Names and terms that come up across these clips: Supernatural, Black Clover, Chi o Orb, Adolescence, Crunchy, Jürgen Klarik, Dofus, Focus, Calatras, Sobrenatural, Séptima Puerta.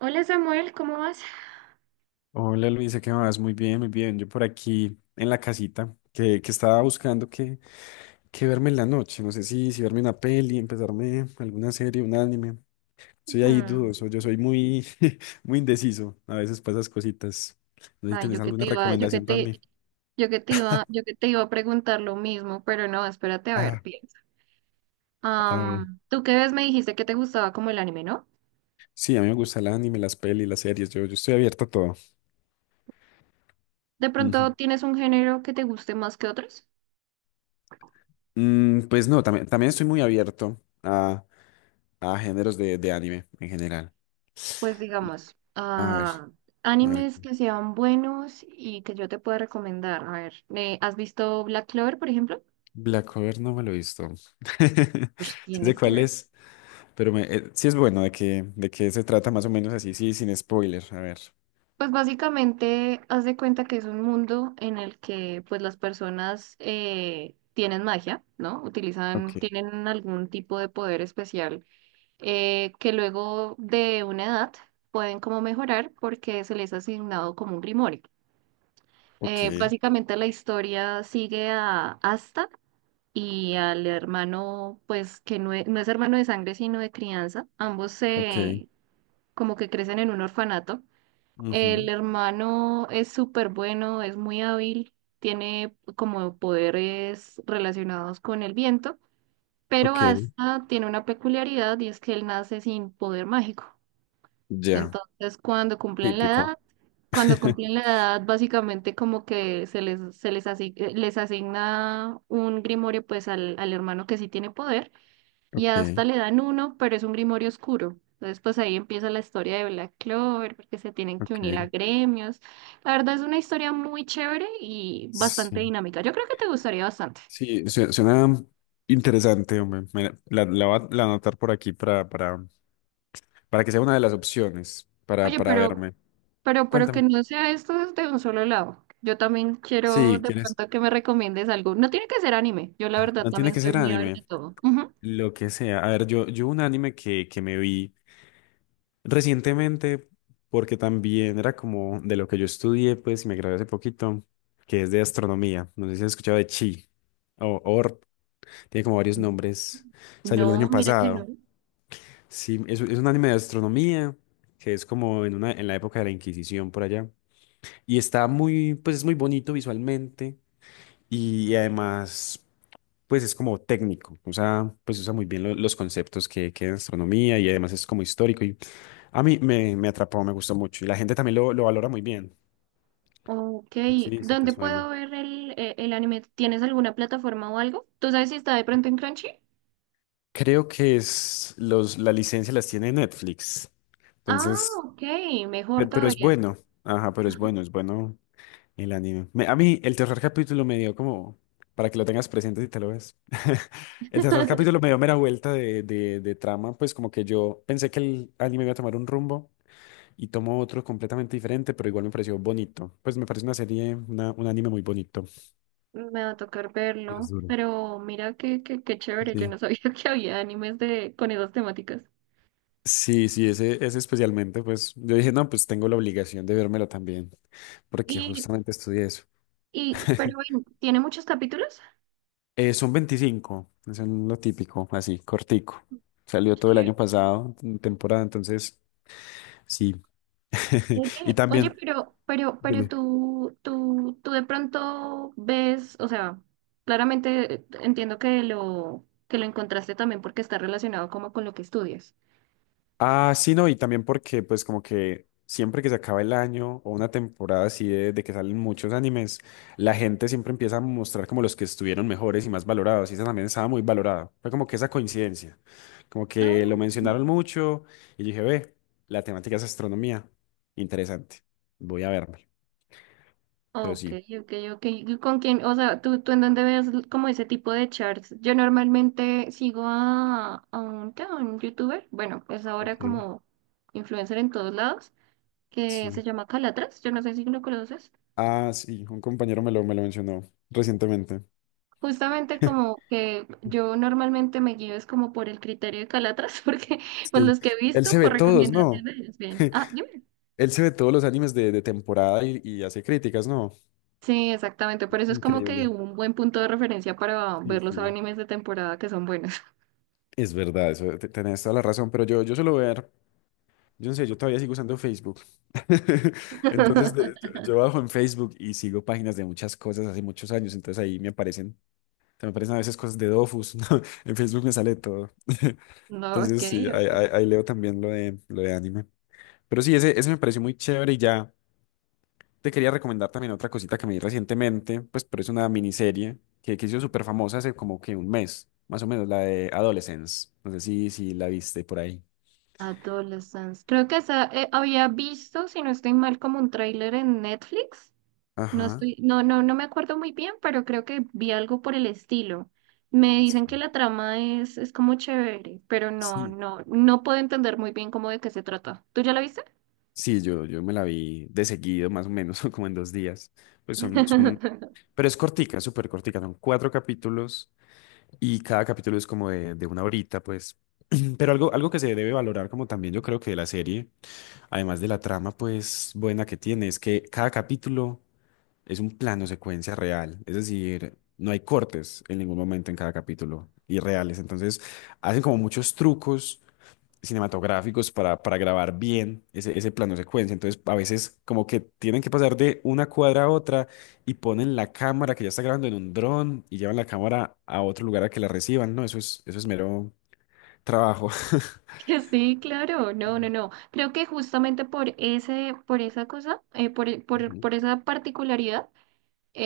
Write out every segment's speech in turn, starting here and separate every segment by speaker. Speaker 1: Hola Samuel, ¿cómo vas?
Speaker 2: Hola Luisa, ¿qué más? Muy bien, muy bien. Yo por aquí en la casita que estaba buscando qué verme en la noche. No sé si verme una peli, empezarme alguna serie, un anime. Soy ahí
Speaker 1: Mm.
Speaker 2: dudoso, yo soy muy, muy indeciso. A veces para esas cositas. No sé si
Speaker 1: Ay,
Speaker 2: tenés alguna recomendación para mí.
Speaker 1: Yo que te iba a preguntar lo mismo, pero no, espérate a ver,
Speaker 2: Ah,
Speaker 1: piensa.
Speaker 2: a ver.
Speaker 1: ¿Tú qué ves? Me dijiste que te gustaba como el anime, ¿no?
Speaker 2: Sí, a mí me gusta el anime, las pelis, las series. Yo estoy abierto a todo.
Speaker 1: ¿De
Speaker 2: Ujú.
Speaker 1: pronto tienes un género que te guste más que otros?
Speaker 2: Mm, pues no, también estoy muy abierto a géneros de anime en general.
Speaker 1: Pues digamos,
Speaker 2: A ver. A ver,
Speaker 1: animes que sean buenos y que yo te pueda recomendar. A ver, ¿has visto Black Clover, por ejemplo?
Speaker 2: Black Over no me lo he visto.
Speaker 1: Pues
Speaker 2: Sí sé
Speaker 1: tienes que
Speaker 2: cuál
Speaker 1: ver.
Speaker 2: es, pero sí es bueno de qué se trata más o menos así, sí, sin spoiler. A ver.
Speaker 1: Pues básicamente haz de cuenta que es un mundo en el que pues las personas tienen magia, ¿no?
Speaker 2: Ok,
Speaker 1: Utilizan, tienen algún tipo de poder especial que luego de una edad pueden como mejorar porque se les ha asignado como un grimorio.
Speaker 2: ok,
Speaker 1: Básicamente la historia sigue a Asta y al hermano pues que no es hermano de sangre sino de crianza. Ambos
Speaker 2: ok.
Speaker 1: se como que crecen en un orfanato. El
Speaker 2: Ujú.
Speaker 1: hermano es súper bueno, es muy hábil, tiene como poderes relacionados con el viento, pero
Speaker 2: Ok,
Speaker 1: hasta tiene una peculiaridad y es que él nace sin poder mágico.
Speaker 2: ya,
Speaker 1: Entonces,
Speaker 2: típico.
Speaker 1: cuando cumplen la edad, básicamente como que les asigna un grimorio pues al hermano que sí tiene poder y
Speaker 2: Ok,
Speaker 1: hasta le dan uno, pero es un Grimorio oscuro. Entonces, pues ahí empieza la historia de Black Clover, porque se tienen que unir a
Speaker 2: ok.
Speaker 1: gremios. La verdad es una historia muy chévere y bastante
Speaker 2: Sí,
Speaker 1: dinámica. Yo creo que te gustaría bastante.
Speaker 2: sí, suena interesante, hombre. La voy a la anotar por aquí para, que sea una de las opciones para,
Speaker 1: Oye,
Speaker 2: para
Speaker 1: pero,
Speaker 2: verme.
Speaker 1: pero, pero que
Speaker 2: Cuéntame.
Speaker 1: no sea esto desde un solo lado. Yo también quiero
Speaker 2: Sí,
Speaker 1: de
Speaker 2: ¿quieres?
Speaker 1: pronto que me recomiendes algo. No tiene que ser anime. Yo la verdad
Speaker 2: No tiene
Speaker 1: también
Speaker 2: que
Speaker 1: soy
Speaker 2: ser
Speaker 1: muy a ver de
Speaker 2: anime.
Speaker 1: todo. Ujú.
Speaker 2: Lo que sea. A ver, yo un anime que me vi recientemente, porque también era como de lo que yo estudié, pues, y me gradué hace poquito, que es de astronomía. No sé si has escuchado de Chi o Orb, tiene como varios nombres. Salió el
Speaker 1: No,
Speaker 2: año
Speaker 1: mira que no.
Speaker 2: pasado. Sí, es un anime de astronomía, que es como en en la época de la Inquisición por allá. Y está pues es muy bonito visualmente. Y además, pues es como técnico, pues usa muy bien los conceptos que hay en astronomía y además es como histórico y a mí me atrapó, me gustó mucho y la gente también lo valora muy bien.
Speaker 1: Ok,
Speaker 2: Sí, sí te
Speaker 1: ¿dónde
Speaker 2: suena.
Speaker 1: puedo ver el anime? ¿Tienes alguna plataforma o algo? ¿Tú sabes si está de pronto en Crunchy?
Speaker 2: Creo que es la licencia las tiene Netflix,
Speaker 1: Ah,
Speaker 2: entonces,
Speaker 1: ok, mejor
Speaker 2: pero, es
Speaker 1: todavía.
Speaker 2: bueno, ajá, pero es
Speaker 1: Ajá.
Speaker 2: bueno, es bueno el anime. A mí el tercer capítulo me dio como, para que lo tengas presente si te lo ves, el tercer capítulo me dio mera vuelta de, de trama, pues como que yo pensé que el anime iba a tomar un rumbo y tomo otro completamente diferente, pero igual me pareció bonito. Pues me parece una serie, un anime muy bonito.
Speaker 1: Me va a tocar
Speaker 2: Y es
Speaker 1: verlo,
Speaker 2: duro.
Speaker 1: pero mira qué chévere, yo
Speaker 2: Sí.
Speaker 1: no sabía que había animes de, con esas temáticas.
Speaker 2: Sí, sí, ese especialmente, pues yo dije, no, pues tengo la obligación de vérmelo también, porque
Speaker 1: Y,
Speaker 2: justamente estudié eso.
Speaker 1: pero bueno, ¿tiene muchos capítulos?
Speaker 2: Son 25, es lo típico, así, cortico. Salió todo el
Speaker 1: Sí.
Speaker 2: año pasado, en temporada, entonces, sí. Y también,
Speaker 1: Pero, pero
Speaker 2: dime.
Speaker 1: tú de pronto ves, o sea, claramente entiendo que que lo encontraste también porque está relacionado como con lo que estudias.
Speaker 2: Ah, sí, no, y también porque pues como que siempre que se acaba el año o una temporada así de que salen muchos animes, la gente siempre empieza a mostrar como los que estuvieron mejores y más valorados, y esa también estaba muy valorada. Fue como que esa coincidencia, como que
Speaker 1: Ah,
Speaker 2: lo mencionaron mucho y dije, ve, la temática es astronomía, interesante, voy a verme, pero
Speaker 1: ok,
Speaker 2: sí.
Speaker 1: ok. ¿Y ¿Con quién? O sea, ¿tú en dónde ves l- como ese tipo de charts? Yo normalmente sigo a un, ¿qué? A un youtuber, bueno, es ahora
Speaker 2: Ok.
Speaker 1: como influencer en todos lados, que
Speaker 2: Sí.
Speaker 1: se llama Calatras, yo no sé si lo conoces.
Speaker 2: Ah, sí, un compañero me lo mencionó recientemente.
Speaker 1: Justamente como que yo normalmente me guío es como por el criterio de Calatras, porque pues
Speaker 2: Sí,
Speaker 1: los que he
Speaker 2: él se
Speaker 1: visto
Speaker 2: ve
Speaker 1: por
Speaker 2: todos, ¿no?
Speaker 1: recomendaciones, es bien. Ah, dime.
Speaker 2: Él se ve todos los animes de temporada y hace críticas, ¿no?
Speaker 1: Sí, exactamente, por eso es como que
Speaker 2: Increíble.
Speaker 1: un buen punto de referencia para
Speaker 2: Sí,
Speaker 1: ver los
Speaker 2: sí.
Speaker 1: animes de temporada que son buenos.
Speaker 2: Es verdad, eso, tenés toda la razón, pero yo suelo ver, yo no sé, yo todavía sigo usando Facebook. Entonces, de- yo, yo bajo en Facebook y sigo páginas de muchas cosas hace muchos años, entonces ahí me aparecen a veces cosas de Dofus, ¿no? En Facebook me sale todo.
Speaker 1: No, ok,
Speaker 2: Entonces, sí, ahí,
Speaker 1: ok.
Speaker 2: ahí- ahí leo también lo de anime. Pero sí, ese me pareció muy chévere y ya. Te quería recomendar también otra cosita que me vi recientemente, pues, pero es una miniserie que hizo súper famosa hace como que un mes, más o menos, la de Adolescence. No sé si la viste por ahí.
Speaker 1: Adolescence. Creo que esa había visto, si no estoy mal, como un tráiler en Netflix. No
Speaker 2: Ajá.
Speaker 1: estoy, no me acuerdo muy bien, pero creo que vi algo por el estilo. Me dicen que
Speaker 2: Sí.
Speaker 1: es como chévere, pero
Speaker 2: Sí,
Speaker 1: no puedo entender muy bien cómo de qué se trata. ¿Tú ya la viste?
Speaker 2: sí, yo me la vi de seguido, más o menos, como en 2 días. Pues pero es cortica, súper cortica, son 4 capítulos y cada capítulo es como de una horita, pues. Pero algo que se debe valorar como también yo creo que de la serie, además de la trama, pues buena que tiene, es que cada capítulo es un plano secuencia real, es decir, no hay cortes en ningún momento en cada capítulo y reales. Entonces, hacen como muchos trucos cinematográficos para grabar bien ese plano secuencia. Entonces, a veces como que tienen que pasar de una cuadra a otra y ponen la cámara que ya está grabando en un dron y llevan la cámara a otro lugar a que la reciban. No, eso es mero trabajo.
Speaker 1: Que sí, claro, no, no, no. Creo que justamente por por esa cosa,
Speaker 2: Ujú.
Speaker 1: por esa particularidad.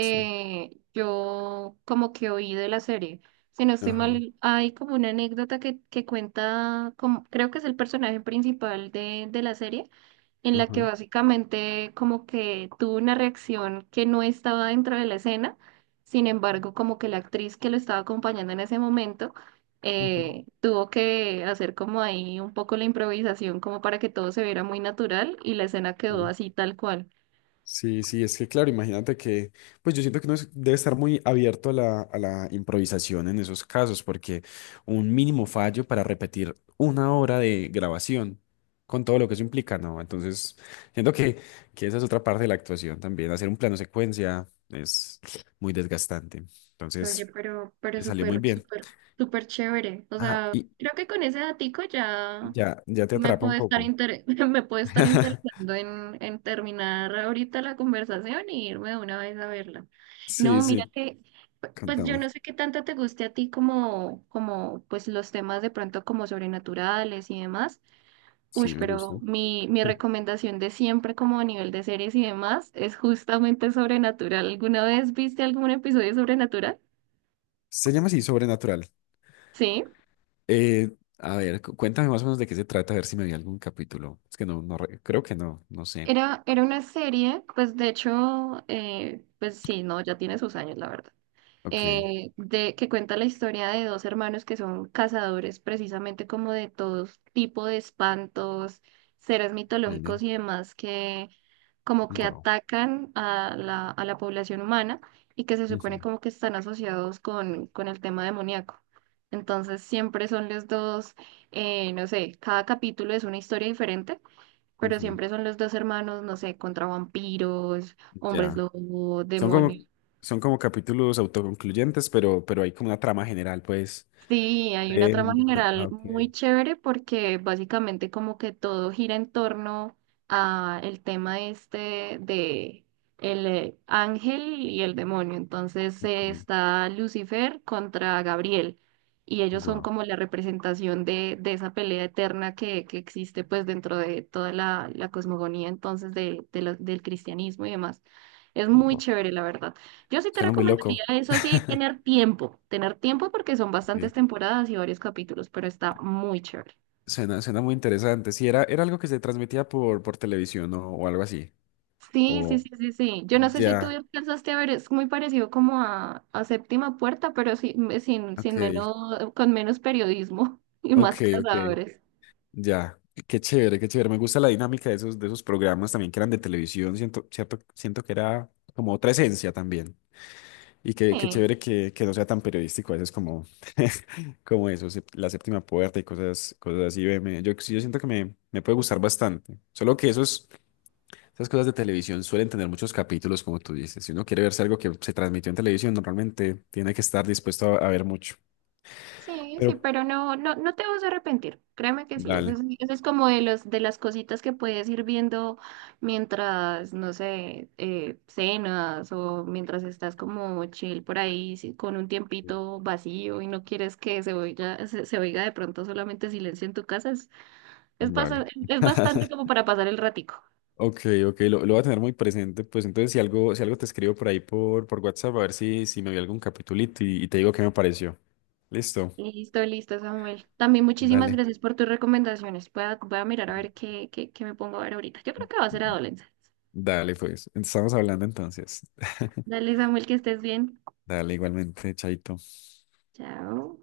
Speaker 2: Sí.
Speaker 1: Yo como que oí de la serie. Si no estoy
Speaker 2: Ajá,
Speaker 1: mal, hay como una anécdota que cuenta, como, creo que es el personaje principal de la serie, en la que
Speaker 2: ajá.
Speaker 1: básicamente como que tuvo una reacción que no estaba dentro de la escena, sin embargo, como que la actriz que lo estaba acompañando en ese momento
Speaker 2: Ujú,
Speaker 1: tuvo que hacer como ahí un poco la improvisación como para que todo se viera muy natural y la escena quedó
Speaker 2: sí.
Speaker 1: así tal cual.
Speaker 2: Sí, sí, es que claro, imagínate que, pues yo siento que uno debe estar muy abierto a la improvisación en esos casos, porque un mínimo fallo para repetir una hora de grabación con todo lo que eso implica, ¿no? Entonces, siento que esa es otra parte de la actuación también, hacer un plano secuencia es muy desgastante.
Speaker 1: Oye,
Speaker 2: Entonces,
Speaker 1: pero,
Speaker 2: le salió muy bien.
Speaker 1: súper chévere. O
Speaker 2: Ajá,
Speaker 1: sea,
Speaker 2: y
Speaker 1: creo que con ese datico ya
Speaker 2: ya, ya te
Speaker 1: me
Speaker 2: atrapa un
Speaker 1: puede estar
Speaker 2: poco.
Speaker 1: inter- me puede estar interesando en terminar ahorita la conversación y irme de una vez a verla.
Speaker 2: Sí,
Speaker 1: No, mira
Speaker 2: sí,
Speaker 1: que, pues yo
Speaker 2: contame.
Speaker 1: no sé qué tanto te guste a ti como, como, pues los temas de pronto como sobrenaturales y demás.
Speaker 2: Sí,
Speaker 1: Uy,
Speaker 2: me gusta.
Speaker 1: pero mi recomendación de siempre como a nivel de series y demás es justamente sobrenatural. ¿Alguna vez viste algún episodio de sobrenatural?
Speaker 2: Se llama así, Sobrenatural.
Speaker 1: Sí,
Speaker 2: Eh, a ver, cuéntame más o menos de qué se trata, a ver si me vi algún capítulo. Es que no, no, creo que no, no sé.
Speaker 1: era una serie, pues de hecho, pues sí, no, ya tiene sus años, la verdad.
Speaker 2: Ok,
Speaker 1: Que cuenta la historia de dos hermanos que son cazadores precisamente como de todo tipo de espantos, seres mitológicos y demás que como que
Speaker 2: wow.
Speaker 1: atacan a a la población humana y que se supone como que están asociados con el tema demoníaco. Entonces siempre son los dos, no sé, cada capítulo es una historia diferente pero siempre son los dos hermanos, no sé, contra vampiros, hombres
Speaker 2: Ya.
Speaker 1: lobo,
Speaker 2: Son como,
Speaker 1: demonios.
Speaker 2: son como capítulos autoconcluyentes, pero hay como una trama general, pues.
Speaker 1: Sí, hay una trama
Speaker 2: De... ah,
Speaker 1: general
Speaker 2: ok,
Speaker 1: muy chévere porque básicamente como que todo gira en torno a el tema este de el ángel y el demonio. Entonces
Speaker 2: ok,
Speaker 1: está Lucifer contra Gabriel y ellos son
Speaker 2: guau.
Speaker 1: como la representación de esa pelea eterna que existe pues dentro de toda la cosmogonía entonces de lo- del cristianismo y demás. Es muy
Speaker 2: Buah.
Speaker 1: chévere, la verdad. Yo sí te
Speaker 2: Suena muy loco.
Speaker 1: recomendaría eso, sí, tener tiempo porque son bastantes
Speaker 2: Ok.
Speaker 1: temporadas y varios capítulos, pero está muy chévere.
Speaker 2: Suena muy interesante. Sí, era algo que se transmitía por televisión o algo así.
Speaker 1: Sí, sí,
Speaker 2: O
Speaker 1: sí, sí, sí. Yo no sé si tú
Speaker 2: ya,
Speaker 1: alcanzaste a ver, es muy parecido como a Séptima Puerta, pero sin, sin,
Speaker 2: ok,
Speaker 1: sin menos, con menos periodismo y
Speaker 2: ok,
Speaker 1: más
Speaker 2: ok.
Speaker 1: cazadores.
Speaker 2: Ya, qué chévere, qué chévere. Me gusta la dinámica de esos programas también que eran de televisión. Siento, cierto, siento que era como otra esencia también. Y qué chévere que no sea tan periodístico a veces como, como eso, la séptima puerta y cosas así. Ve, yo, sí, yo siento que me puede gustar bastante. Solo que esas cosas de televisión suelen tener muchos capítulos, como tú dices. Si uno quiere verse algo que se transmitió en televisión, normalmente tiene que estar dispuesto a ver mucho.
Speaker 1: Sí, sí,
Speaker 2: Pero,
Speaker 1: pero no, no, no te vas a arrepentir. Créeme que sí.
Speaker 2: dale,
Speaker 1: Eso es como de los, de las cositas que puedes ir viendo mientras, no sé, cenas o mientras estás como chill por ahí sí, con un tiempito vacío y no quieres que se oiga, se oiga de pronto solamente silencio en tu casa.
Speaker 2: vale.
Speaker 1: Es bastante como para pasar el ratico.
Speaker 2: Ok, ok, lo voy a tener muy presente. Pues entonces si algo te escribo por ahí por WhatsApp, a ver si me vi algún capitulito y te digo qué me pareció. Listo.
Speaker 1: Listo, listo, Samuel. También muchísimas
Speaker 2: Dale,
Speaker 1: gracias por tus recomendaciones. Voy a mirar a ver qué me pongo a ver ahorita. Yo creo que va a ser adolescencia.
Speaker 2: dale pues. Estamos hablando entonces.
Speaker 1: Dale, Samuel, que estés bien.
Speaker 2: Dale, igualmente, chaito.
Speaker 1: Chao.